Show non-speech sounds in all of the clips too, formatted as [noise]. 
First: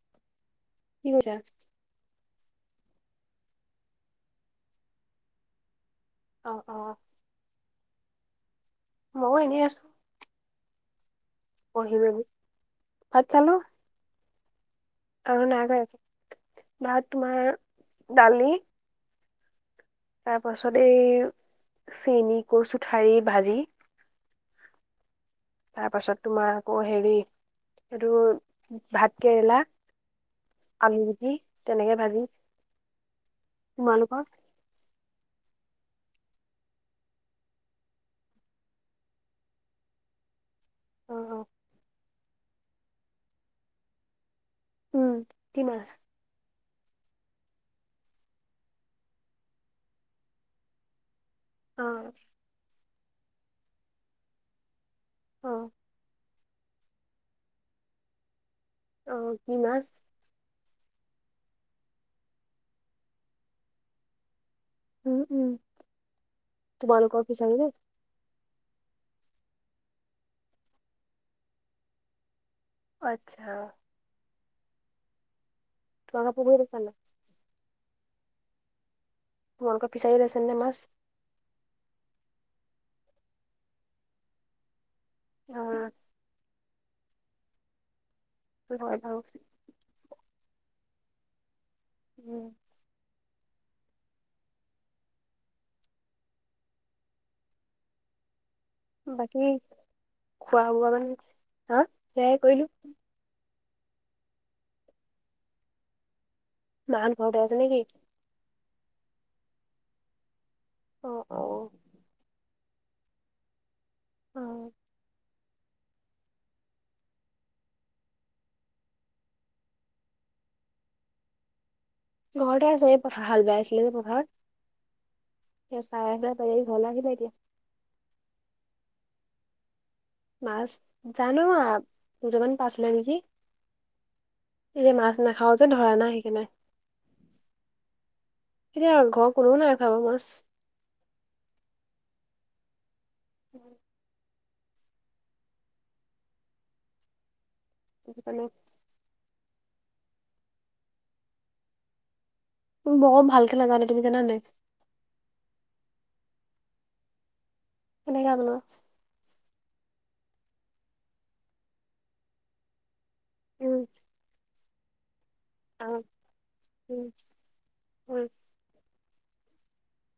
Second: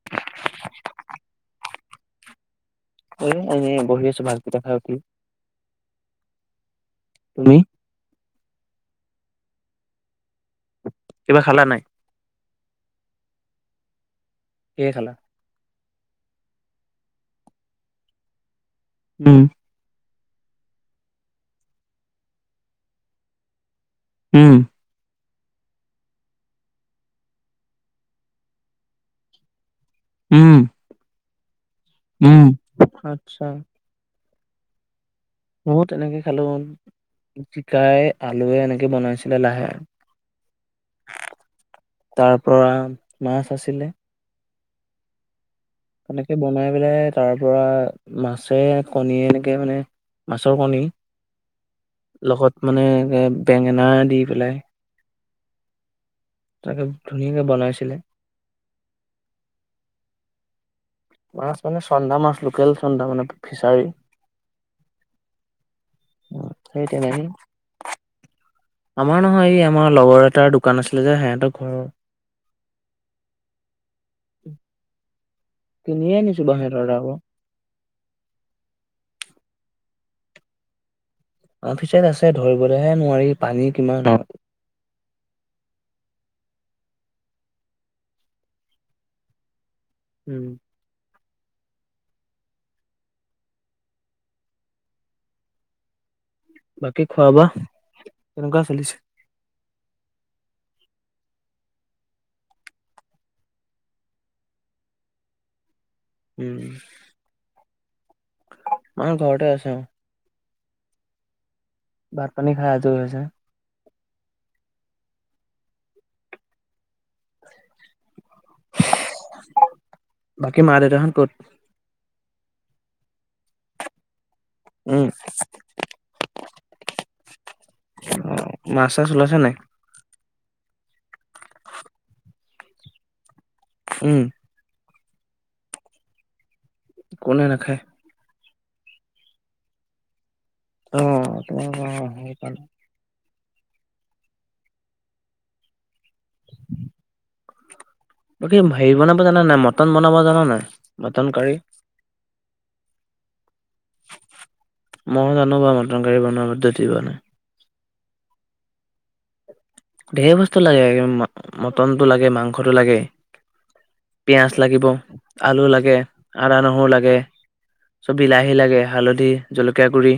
[inaudible] কি [unintelligible] এ এনেই বহি আছো, ভাত কেইটা খাই উঠি। অ', অ'। তুমি? মইয়ো এনেই আছো। কিবা খালা? নাই? [unintelligible] ভাত খালোঁ। কিহে খালা? আৰু নাই কৰা ভাত তোমাৰ দালি উম। তাৰ পাছত এই চেনি কচুঠাৰি ভাজি। উম। তাৰ পাছত তোমাৰ আকৌ হেৰি এটো ভাত কেৰেলা। উম। আলু গুটি তেনেকে ভাজি, উম। আচ্ছা তোমালোকৰ? ময়ো তেনেকে খালোঁ। চিকাই আলুৱে এনেকে বনাইছিলে লাহে অ', অ'। তাৰ পৰা মাছ আছিলে। উম কি মাছ সেনেকে বনাই পেলাই তাৰ পৰা মাছে কণীয়ে এনেকে মানে মাছৰ কণী অ লগত মানে বেঙেনা দি পেলাই অ তাকে ধুনীয়াকে বনাইছিলে। অ কি মাছ মাছ মানে চন্দা মাছ লোকেল চন্দা মানে ফিচাৰী। উম উম উম সেই তোমালোকৰ তেনেকেই ফিচাৰীত নে? আমাৰ নহয় এই আমাৰ লগৰ এটাৰ দোকান আছিলে যে সিহঁতৰ ঘৰৰ অ' আচ্ছা। কিনিয়ে তোমালোকৰ আহিছো বাও পুখুৰীত আছে সিঁহতৰ নাই তাৰ পৰা তোমালোকৰ ফিচাৰিত আছে নে মাছ অ' ফিছাৰিত আছে ধৰিবলেহে নোৱাৰি পানী কিমান দ। অ [unintelligible] উম। উম বাকী খোৱা বোৱা কেনেকুৱা চলিছে বাকী খোৱা বোৱা মানে হা সেয়াই কৰিলো। উম। মাঁহত ঘৰতে আছে নে কি মা ঘৰতে আছে অ'। অ অ ভাত পানী খাই আজৰি হৈছে। অ বাকী মা দেউতাহ'ত ক'ত ঘৰতে আছে এই পথাৰ হা'ল বাই আছিলে যে পথাৰত। উম। সেয়া চাই আছিলে তাৰপৰা ঘৰলে আহিলে এতিয়া। অ' মাছ চাছ ওলাইছে নাই মাছ জানো দুটামান পাইছিলে নেকি উম। আজি মাছ নাখাও যে ধৰা নাই সেইকাৰণে। কোনে নাখায় এতিয়া ঘৰৰ কোনো নাখাব মাছ। অ অ সেইকাৰনে। উম [unintelligible] সেইটো কাৰণে বাকী হেৰি বনাব জানা নাই মটন জানা নাই মটন কাৰী বৰ ভালকে নাজানো তুমি জানা নে নাই মই জানো বাৰু মটন কাৰী বনোৱাৰ পদ্ধতিবোৰ কেনেকে বনোৱা ঢেৰ বস্তু লাগে মটনটো লাগে মাংসটো লাগে উম পিয়াঁজ লাগিব আলু আ লাগে আদা নহৰু উম লাগে চ উম বিলাহী লাগে হালধি জলকীয়া গুড়ি,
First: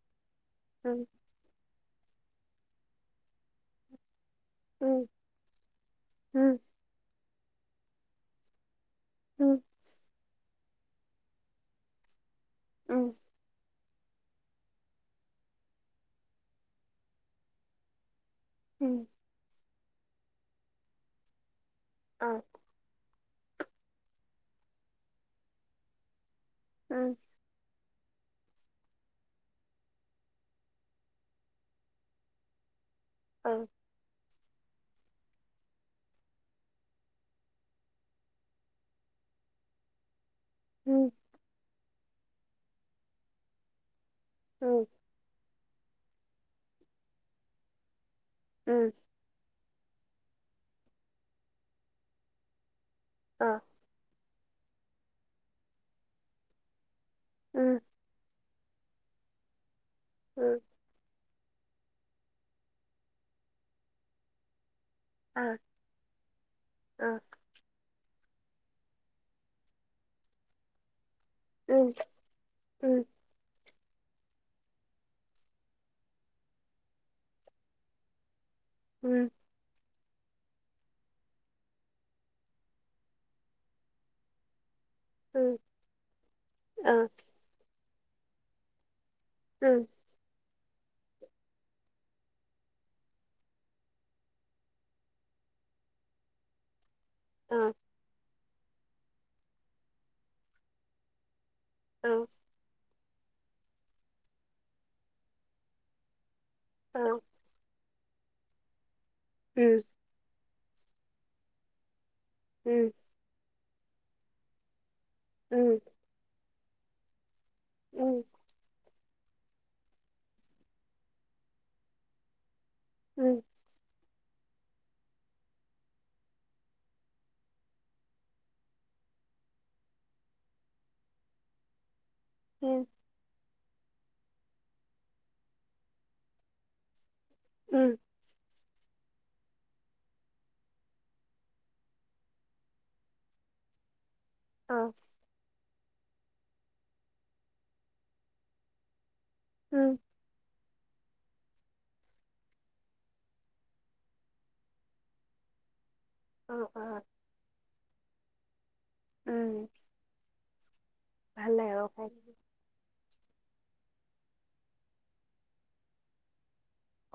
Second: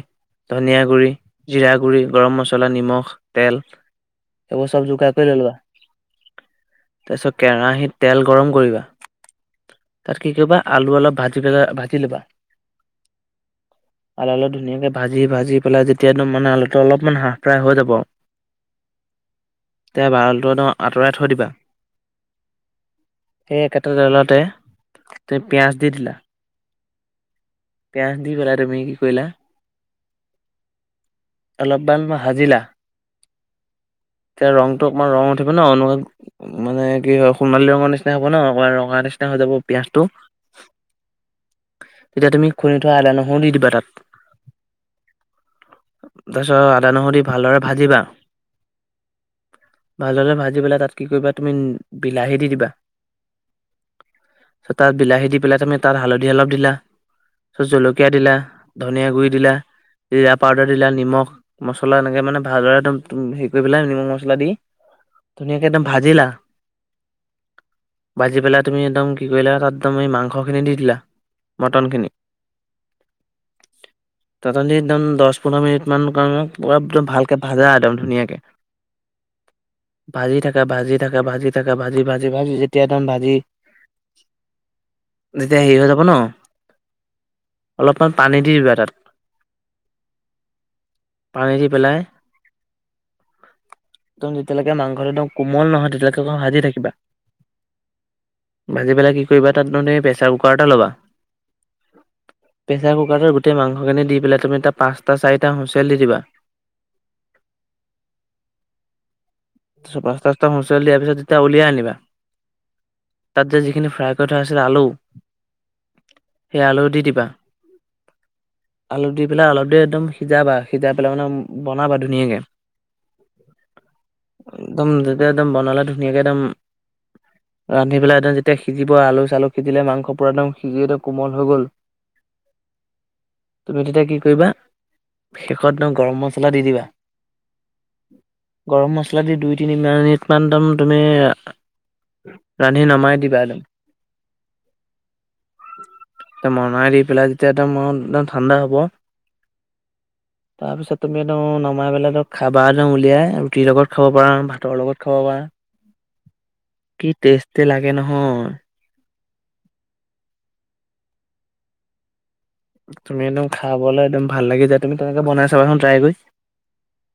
ধনিয়া গুড়ি, জিৰা গুড়ি, গৰম মছলা, নিমখ তেল সেইবোৰ চব উম জোগাৰ কৰি লবা, উম তাৰপিছত কেৰাহিত তেল গৰম কৰিবা। উম। তাত কি কৰিবা আলু অলপ ভাজি পেলা ভাজি ল'বা। উম। আলু অলপ ধুনীয়াকৈ ভাজি-ভাজি পেলাই যেতিয়া একদম মানে আলুটো অলপমান হাঁহ ফ্ৰাই হৈ যাব। উম। তেতিয়া আলুটো আঁতৰাই থৈ দিবা। অঁ। সেই একেটা তেলতে, পিঁয়াজ দি দিলা। উম। পিয়াঁজ দি পেলাই তুমি কি কৰিলা অলপমান ভাজিলা। অ'। এতিয়া ৰংটো অকণমান ৰং অনু মানে কি হয় সোণালী ৰঙৰ নিচিনা হ'ব ন, ৰঙা নিচিনা হৈ যাব পিয়াঁজটো। উম। তেতিয়া তুমি খুন্দি থোৱা আদা নহৰু দি দিবা তাত। উম। তাৰপিছত আদা নহৰু দি ভালদৰে ভাজিবা। উম। ভালদৰে ভাজি পেলাই তাত কি কৰিবা তুমি, বিলাহী দি দিবা। অঁ। ত' তাত বিলাহী দি পেলাই তুমি তাত হালধি অলপ দিলা। তাৰপিছত উম জলকীয়া দিলা, ধনিয়া গুডৰি দিলা, জীৰা ভাল লাগে দিলা, নিমখ মছলা এনেকে মানে ভাজৰে একদম হেৰি কৰি পেলাই নিমখ মছলা দি- ধুনীয়াকে একদম ভাজিলা। ভাজি পেলাই তুমি একদম কি কৰিলা তাত তুমি এই মাংসখিনি দি দিলা। মটন খিনি, [unintelligible] পোন্ধৰ মিনিট মান একদম ভালকে ভাজা একদম ধুনীয়াকে। উম। ভাজি থাকে, ভাজি থাকে, ভাজি থাকে, ভাজি- ভাজি ভাজি যেতিয়া একদম ভাজি তেতিয়া হেৰি হৈ যাব ন, অলপমান পানী দি দিবা তাত। উম। পানী দি পেলাই একদম যেতিয়ালৈকে মাংসটো একদম কোমল নহয় তেতিয়ালৈকে ভাজি থাকিবা। অহ'। ভাজি পেলাই কি কৰিবা তাত মানে প্ৰেছাৰ কুকাৰ এটা ল'বা। অ'। প্ৰেছাৰ কুকাৰটোৰ গোটেই মাংসখিনি দি পেলাই তুমি তাত পাঁচটা চাৰিটা হুঁচিয়েল দি দিবা। অঁহ। উম। পাঁচ ছটা দিয়া পিছত যেতিয়া উলিয়াই আনিবা। উম। তাত যে ফ্ৰাই কৰি থোৱা আছিল আলু। উম। সেয়া আলু দি দিবা। উম। আলু দি পেলাই আলপ দেৰি একদম সিজাবা, সিজাই পেলাই মানে বনাবা ধুনীয়াকে। উম। একদম দুতিয়া একদম বনালে ধুনীয়াকে একদম ৰান্ধি পেলাই একদম যেতিয়া সিজিব আলু চালু সিজিলে মাংস পুৰা একদম সিজিলৈ কোমল হৈ গ'ল। [unintelligible] এই তুমি তেতিয়া কি কৰিবা? শেষত একদম গৰম মছলা দি দিবা। উম। গৰম মছলা দি দুই তিনি মিনিটমান একদম তুমি ৰান্ধি নামাই দিবা একদম। অ'। নমাই দি পেলাই যেতিয়া একদম আও একদম ঠাণ্ডা হ'ব। উম। তাৰপিছত তুমি একদম নমাই পেলাই একদম খাবা একদম উলিয়াই। ৰুটিৰ লগত খাব পাৰা, ভাতৰ লগত খাব পাৰা। [unintelligible] কি টেষ্টে লাগে নহয়। উম। ভাল লাগে [unintelligible] তুমি একদম খাবলে একদম ভাল লাগি যায় তুমি তেনেকে বনাই চাবাচোন ট্ৰাই কৰি।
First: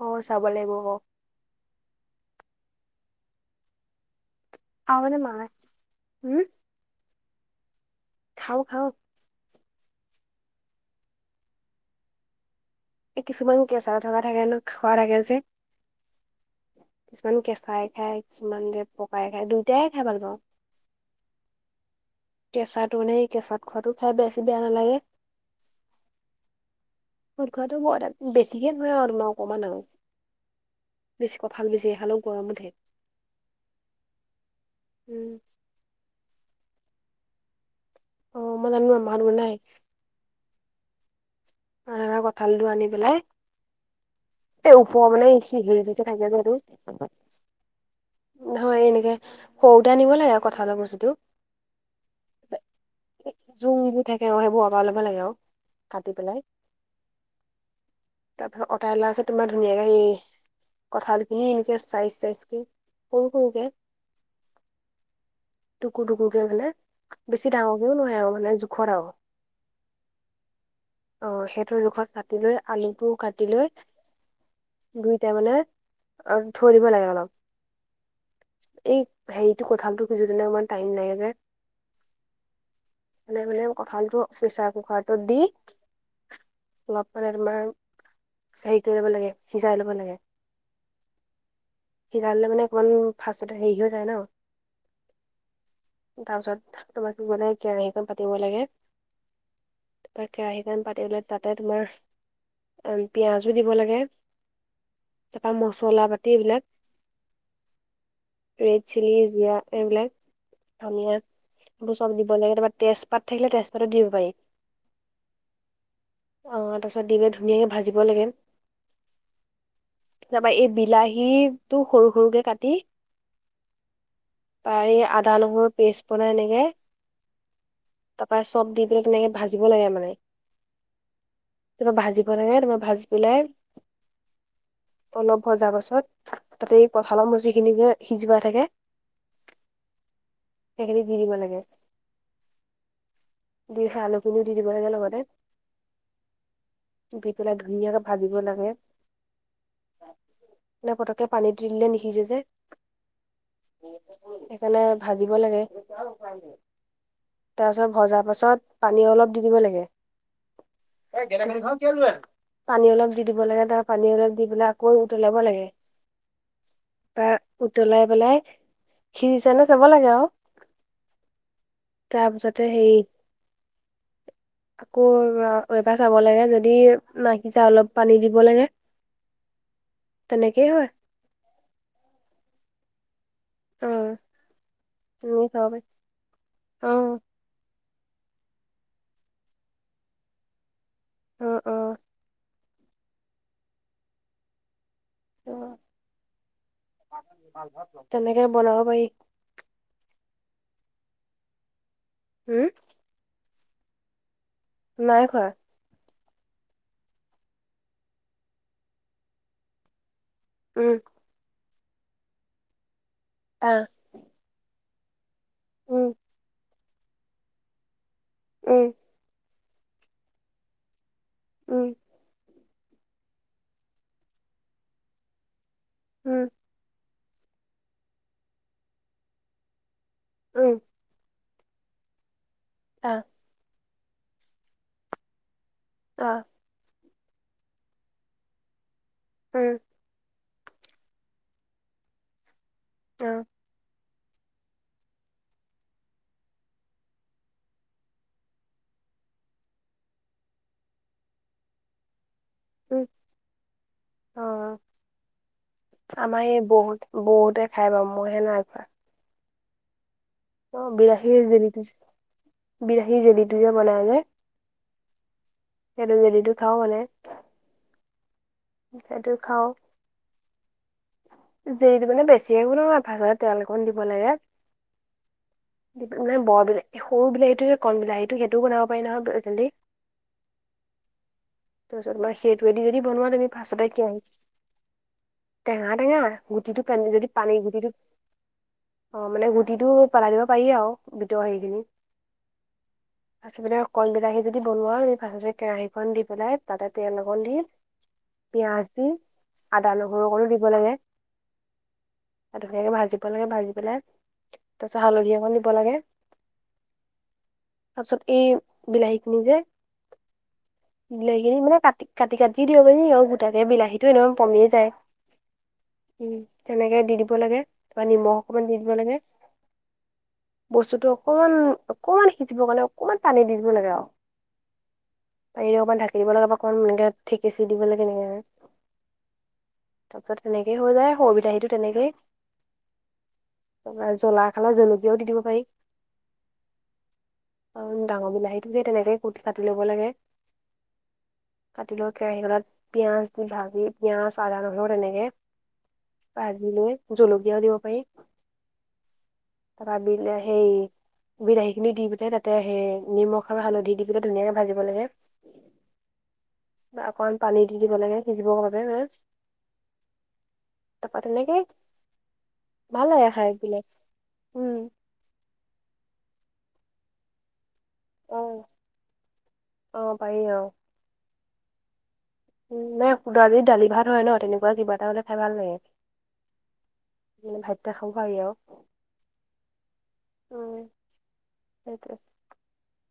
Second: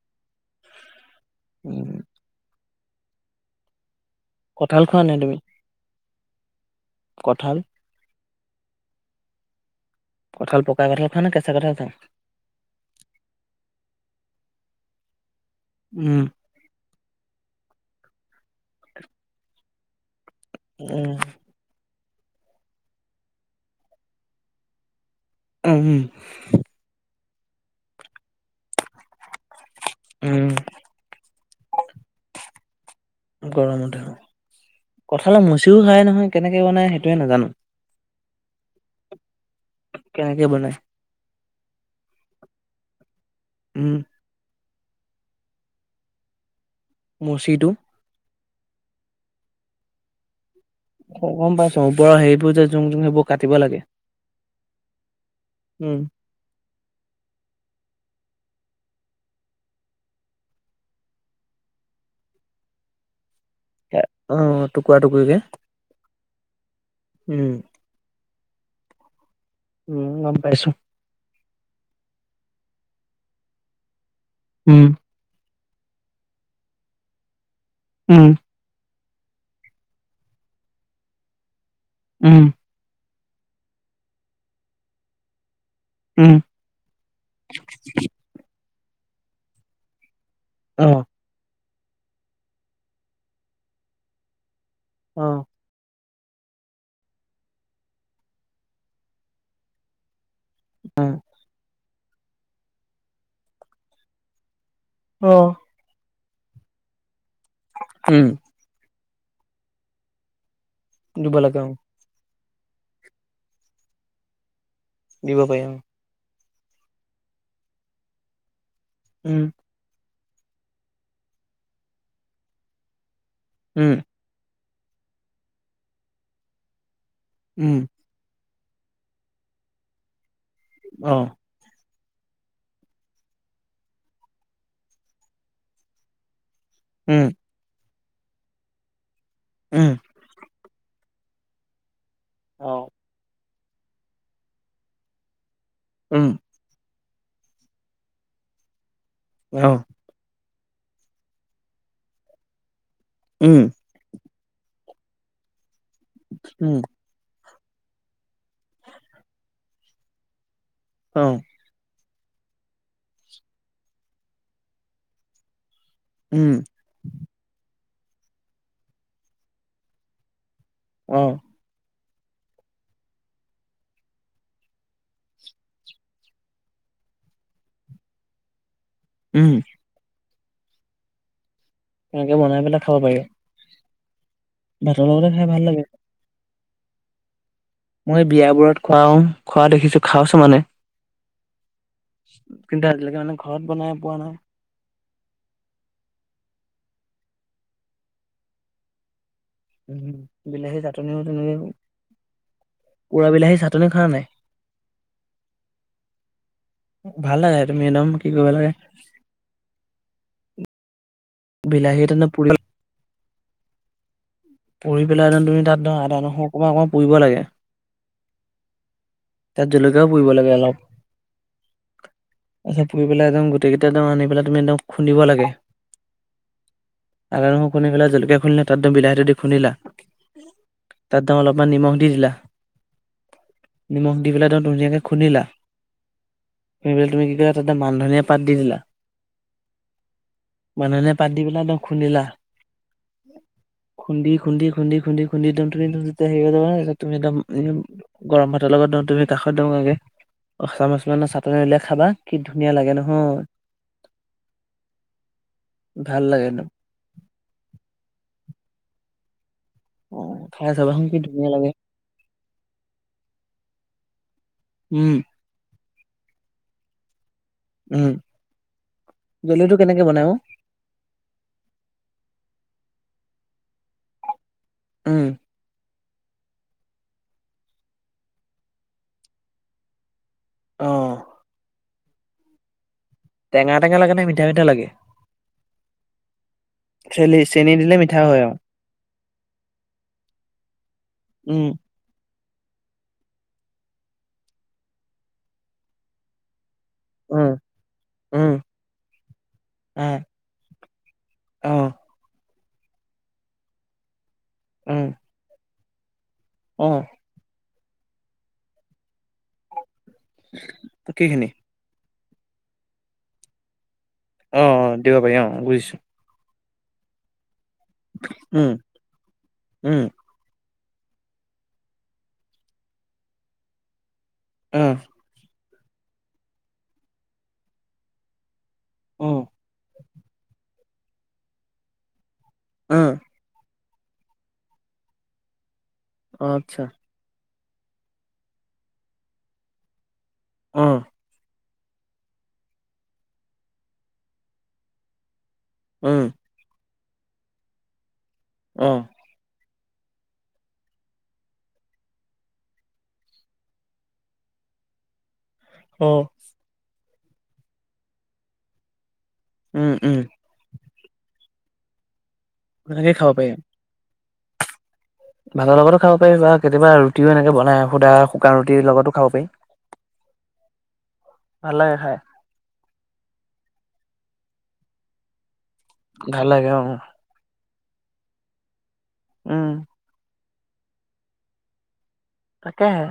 অ', চাব লাগিব বাৰু। উম। কঠাল খাওঁ খোৱা মানে নাই তুমি? মায়ে উম কঠাল। খাওঁ, খাওঁ। কঁঠাল পকা কঠাল খোৱা নে কেঁচা কঠাল খোৱা? এই কিছুমান কেঁচা থকা থাকে ন খোৱা থাকে যে। উম কিছুমান কেঁচাই খাই, কিছুমান যে পকাই খায় দুয়টাইে খাই ভাল পাওঁ। উম। কেঁচাটো মানে সেই কেঁচাত খোৱাটো খাই বেছি বেয়া নালাগে। উম, উম। সট খোৱাটো বৰ এটা বেছিকে নহয় আৰু তোমাৰ অকণমান আৰু। উম বেছ কঠাল বেছিকে খালেও গৰম উঠে। উম। চিও খাই নহয় কেনেকে বনাই সেইটোৱে নাজানোঁ। অ', মই জানোঁ, আমাৰ ঘৰত বনাই। কেনেকে বনাই? ৰা কঠালটো আনি পেলাই, উম এই ওপৰ মানে হেৰী তোযে থাকে যেই এইটো মুচিটো নহয় এনেকে সৰুতে আনিব লাগে কঠালৰ মুচি। গম পাইছো ওপৰৰ হেৰিবোৰ যে জোং জোং সেইবোৰ কাটিব লাগে জুংবোৰ থাকে অ', সেইবোৰ আতৰাই লব লাগে আৰু। কাটি পেলাই। তাৰপিছত অতাই লোৱা পিছত তোমাৰ ধুনীয়াকে এই- কঁঠাল খিনি এনেকে চাইচ চাইচ কে সৰু, সৰুকে অ টুকুৰা টুকুৰিকে টুকুৰ টুকুৰকে মানে, উম বেছি ডাঙৰ নহয়ে আৰু মানে জোখৰ আৰু। উমঁ, গম পাইছো। অঁ', সেইটোৰ জোখত কাটি লৈ আলুটো কাটি লৈ উম। দুইটাই মানে অঁ' থৈ দিব লাগে অলপ। উমঁ। এই হেৰিটো কঠাল টো কিছুদিনে ইমান টাইম লাগে যে। উম। মানে-মানে কঁঠালটো প্ৰেচাৰ কুকাৰটোত দি- উম অলপ মানে তোমাৰ হেৰি কৰি ল'ব লাগে সিজাই ল'ব লাগে। উম। সিজালে মানে অকণমান ফাষ্টত'তে হেৰি হৈ যায় ন। অঁ'। তাৰপিছত তোমাক কি ক'লে কেৰাহীখন পাতিব লাগে। তাৰপৰা কেৰাহীখনণ পাতি ল'লে তা'তে তোমাৰ পিঁয়াজো দিব লাগে। অ তাৰাপা মচলা পাতি এইবিলাক। উম। ৰেড চিল, জীয়া এইবিলাক ধুনীয়া দিব লাগে অ বস্তু। চব দিব লাগে তাৰপা তেজপাত থাকিলে তেজপাতো দিব পাৰি। দিব পাৰিম। অঁ', তাৰপিছত দি পেলাই ধুনীয়াকৈ ভাজিব লাগে। উম। তাৰাপা এই বিলাহীতো সৰু-সৰুকে কাটি- উম। পাৰি আদা, নহৰু পেচ বনায় এনেকে। উম। তাৰপা চব দি পেলাই তেনেকে ভাজিব লাগে মানে। অঁ'। তাৰপা ভাজিব লাগে তোমাৰ ভাজি পেলাই অলপ ভজাৰ পাছত- তা'তে এই উম কঁঠালৰ মুচি খিনি যে সিজিৱা থাকে উম। সেইখিনি দি দিব লাগে। অ'। দি আলু খিনিও দি দিব লাগে লগতে। উমঁ। দি পেলাই ধুনীয়াকে ভাজিব লাগে। অঁহ'। তেনেকে পতকে পানীত দিলে নিসিজে যে। উমঁ। সেইকাৰণে ভাজিব লাগে। উম তাৰপাছত ভজাৰ পাছত পানী অলপ দি দিব লাগে। অ [unintelligible] পানী অলপ দি দিব লাগে তাৰপা পানী অলপ দি পেলাই আকৌ উতলাব লাগে। উমঁ। তাৰপা উতলাই পেলাই সিজিচে নাই চাব লাগে আৰু। অ'। তাৰপিছতে হেৰি [inaudible] আকৌ এবাৰ চাব লাগে যদি নাই সিজা অলপ পানী দিব লাগে। উম। তেনেকেই হয়। তেনেকে বনাই পেলাই খাব পাৰি। অ'। ভাতৰ লগতে তেনেকে খাই ভাল খাব পাৰি লাগে। অ মই বিয়াবোৰত খোৱা উম খোৱা দেখিছো খাইচো মানে। অ', অ'। কিন্তু আজিলৈকে মানে ঘৰত বনাই পোৱা নাই। অ', তেনেকৈ বনাব পাৰি। উম বিলাহী [unintelligible] হম? পুৰা বিলাহী চাটনি খাৱ নাই? নাই খোৱা। ভাল লাগে তুমি একদম কি কৰিব লাগে উম। বিলাহী এটা পুৰি অ'। পুৰি পেলাই তুমি তাত ধৰা উম আদা নহৰু অকণমান পুৰিব লাগে। উম। তাত জলকীয়াও পুৰিব লাগে অলপ। উম। আচ্ছা পুৰি পেলাই গোটেইকেইটা আনি পেলাই তুমি খুন্দিব লাগে। উম। আদা নহৰু খুন্দি পেলাই জলকীয়া খুন্দিলে তাত বিলাহীটো দি খুন্দিলা। উম তাতে অলপ নিমখ দি দিলা। অ'। নিমখ দি পেলাই একদম ধুনীয়াকৈ খুন্দিলা। অ'। খুন্দি পেলাই তুমি কি কৰিলা তাত মান ধনীয়া পাত দি দিলা। উম। মান ধনীয়া পাত দি পেলাই একদম খুন্দিলা। অ'। খুন্দি খুন্দি খুন্দি খুন্দি খুন্দি তুমি যেতিয়া হেৰি হ'ব নহয় তুমি একদম গৰম ভাত তৰ লগত তুমি কাষত [unintelligible] চাটনি লৈ খাবা। কি ধুনীয়া লাগে উম নহয় অ ভাল আমাৰ লাগে এই একদম। বহুত বহুতে খাই বাৰু মই হে নাই খোৱা। উম। অ', বিলাহী জেলীটো যে বিলাহী জেলীটো যে বনাই যে। উম। সেইটো জেলীটো খাওঁ মানে। উম, সেইটো খাও জেলীটো কেনেকে বনাই অ'? জেলীটো মানে বেছি একো নাভাজে তেল অকণ দিব লাগে। উম মানে বৰ বিলাহী সৰু বিলাহীটো যে কন বিলাহীটো সেইটোও বনাব পাৰি নহয় জেলী অহ তাৰপিছত সেইটোৱেদি যদি বনোৱা তুমি ফাৰ্ষ্ট তে কেৰাহী নেলাগে টেঙা টেঙা গুটিটো পানী যদি চেনি পানী চেনি গুটিটো দিলে মিঠা হয় আৰু অ মানে গুটিটো পেলাই দিব পাৰি আৰু ভিতৰৰ হেৰি উম খিনি ফাৰ্ষ্টতে কন বিলাহী যদি বনোৱা ফাৰ্ষ্টতে কেৰাহীখন দি পেলাই তাতে তেল অকণ উম দি উম পিয়াজ দি আদা আহ নহৰু অকণ দি দিব লাগে অ সেইটো ধুনীয়াকে ভাজিব লাগে ভাজি পেলাই তাৰপিছত উম হালধি অকণ দিব লাগে। অ তাৰপিছত এই বিলাহী খিনি যে বিলাহী সেইখিনি খিনি মানে কাটি কাটি কাটি দিব পাৰি আৰু গোটাকে বিলাহীটো এনেও অ পমিয়ে অ যায়। দিব পাৰি অ বুজিছো উম তেনেকে দি দিব লাগে বা নিমখ অকমান উম দি দিব লাগে উম বস্তুটো অকমান অকমান সিজিবৰ কাৰণে অকমান পানী দি দিব লাগে আৰু উম পাৰিলে অকণ ঢাকি দিব লাগে বা অকণ এনেকে থেকিচি দিব লাগে এনেকে উম তাৰপিছত তেনেকে হৈ যায় সৰু বিলাহীটো তেনেকেই উম তোমাৰ জলা খালে জলকীয়াও দি দিব পাৰি অ আচ্ছা। অ, ডাঙৰ বিলাহীতো যে তেনেকে কুটি কাটি ল'ব লাগে। উম। কাটি লোৱা কেৰাহীখনত, পিঁয়াজ দি ভাজি পিঁয়াজ আদা নহৰু তেনেকে। উম। ভাজি লৈ জলকীয়াও দিব পাৰি। অ! তাৰপা বিলাহী বিলাহী খিনি দি পেলাই তাতে সেই নিমখ আৰু হালধি দি পেলাই ধুনীয়াকে ভাজিব লাগে। অ। বা অকমান পানী দি দিব লাগে, সিজিবৰ বাবে হ। উম, উম। তাৰপা তেনেকে, এনেকে ভাল লাগে খাব পাৰি। খাই পেলাই। উম ভাতৰ লগতো খাব পাৰি বা কেতিয়াবা ৰুটিও এনেকে বনাই আ সুদা অ শুকান ৰুটিৰ লগতো খাব পাৰি। অ পাৰি অ ভাল লাগে খাই। উ, নাই দালি দালি ভাত হয় ন তেনেকুৱা কিবা এটা হ'লে খাই ভাল লাগে। ভাল লাগে, অ উ। মানে ভাতকেইটা খাব পাৰি আৰু। উম। উম সেইটোয়ে তাকেহে।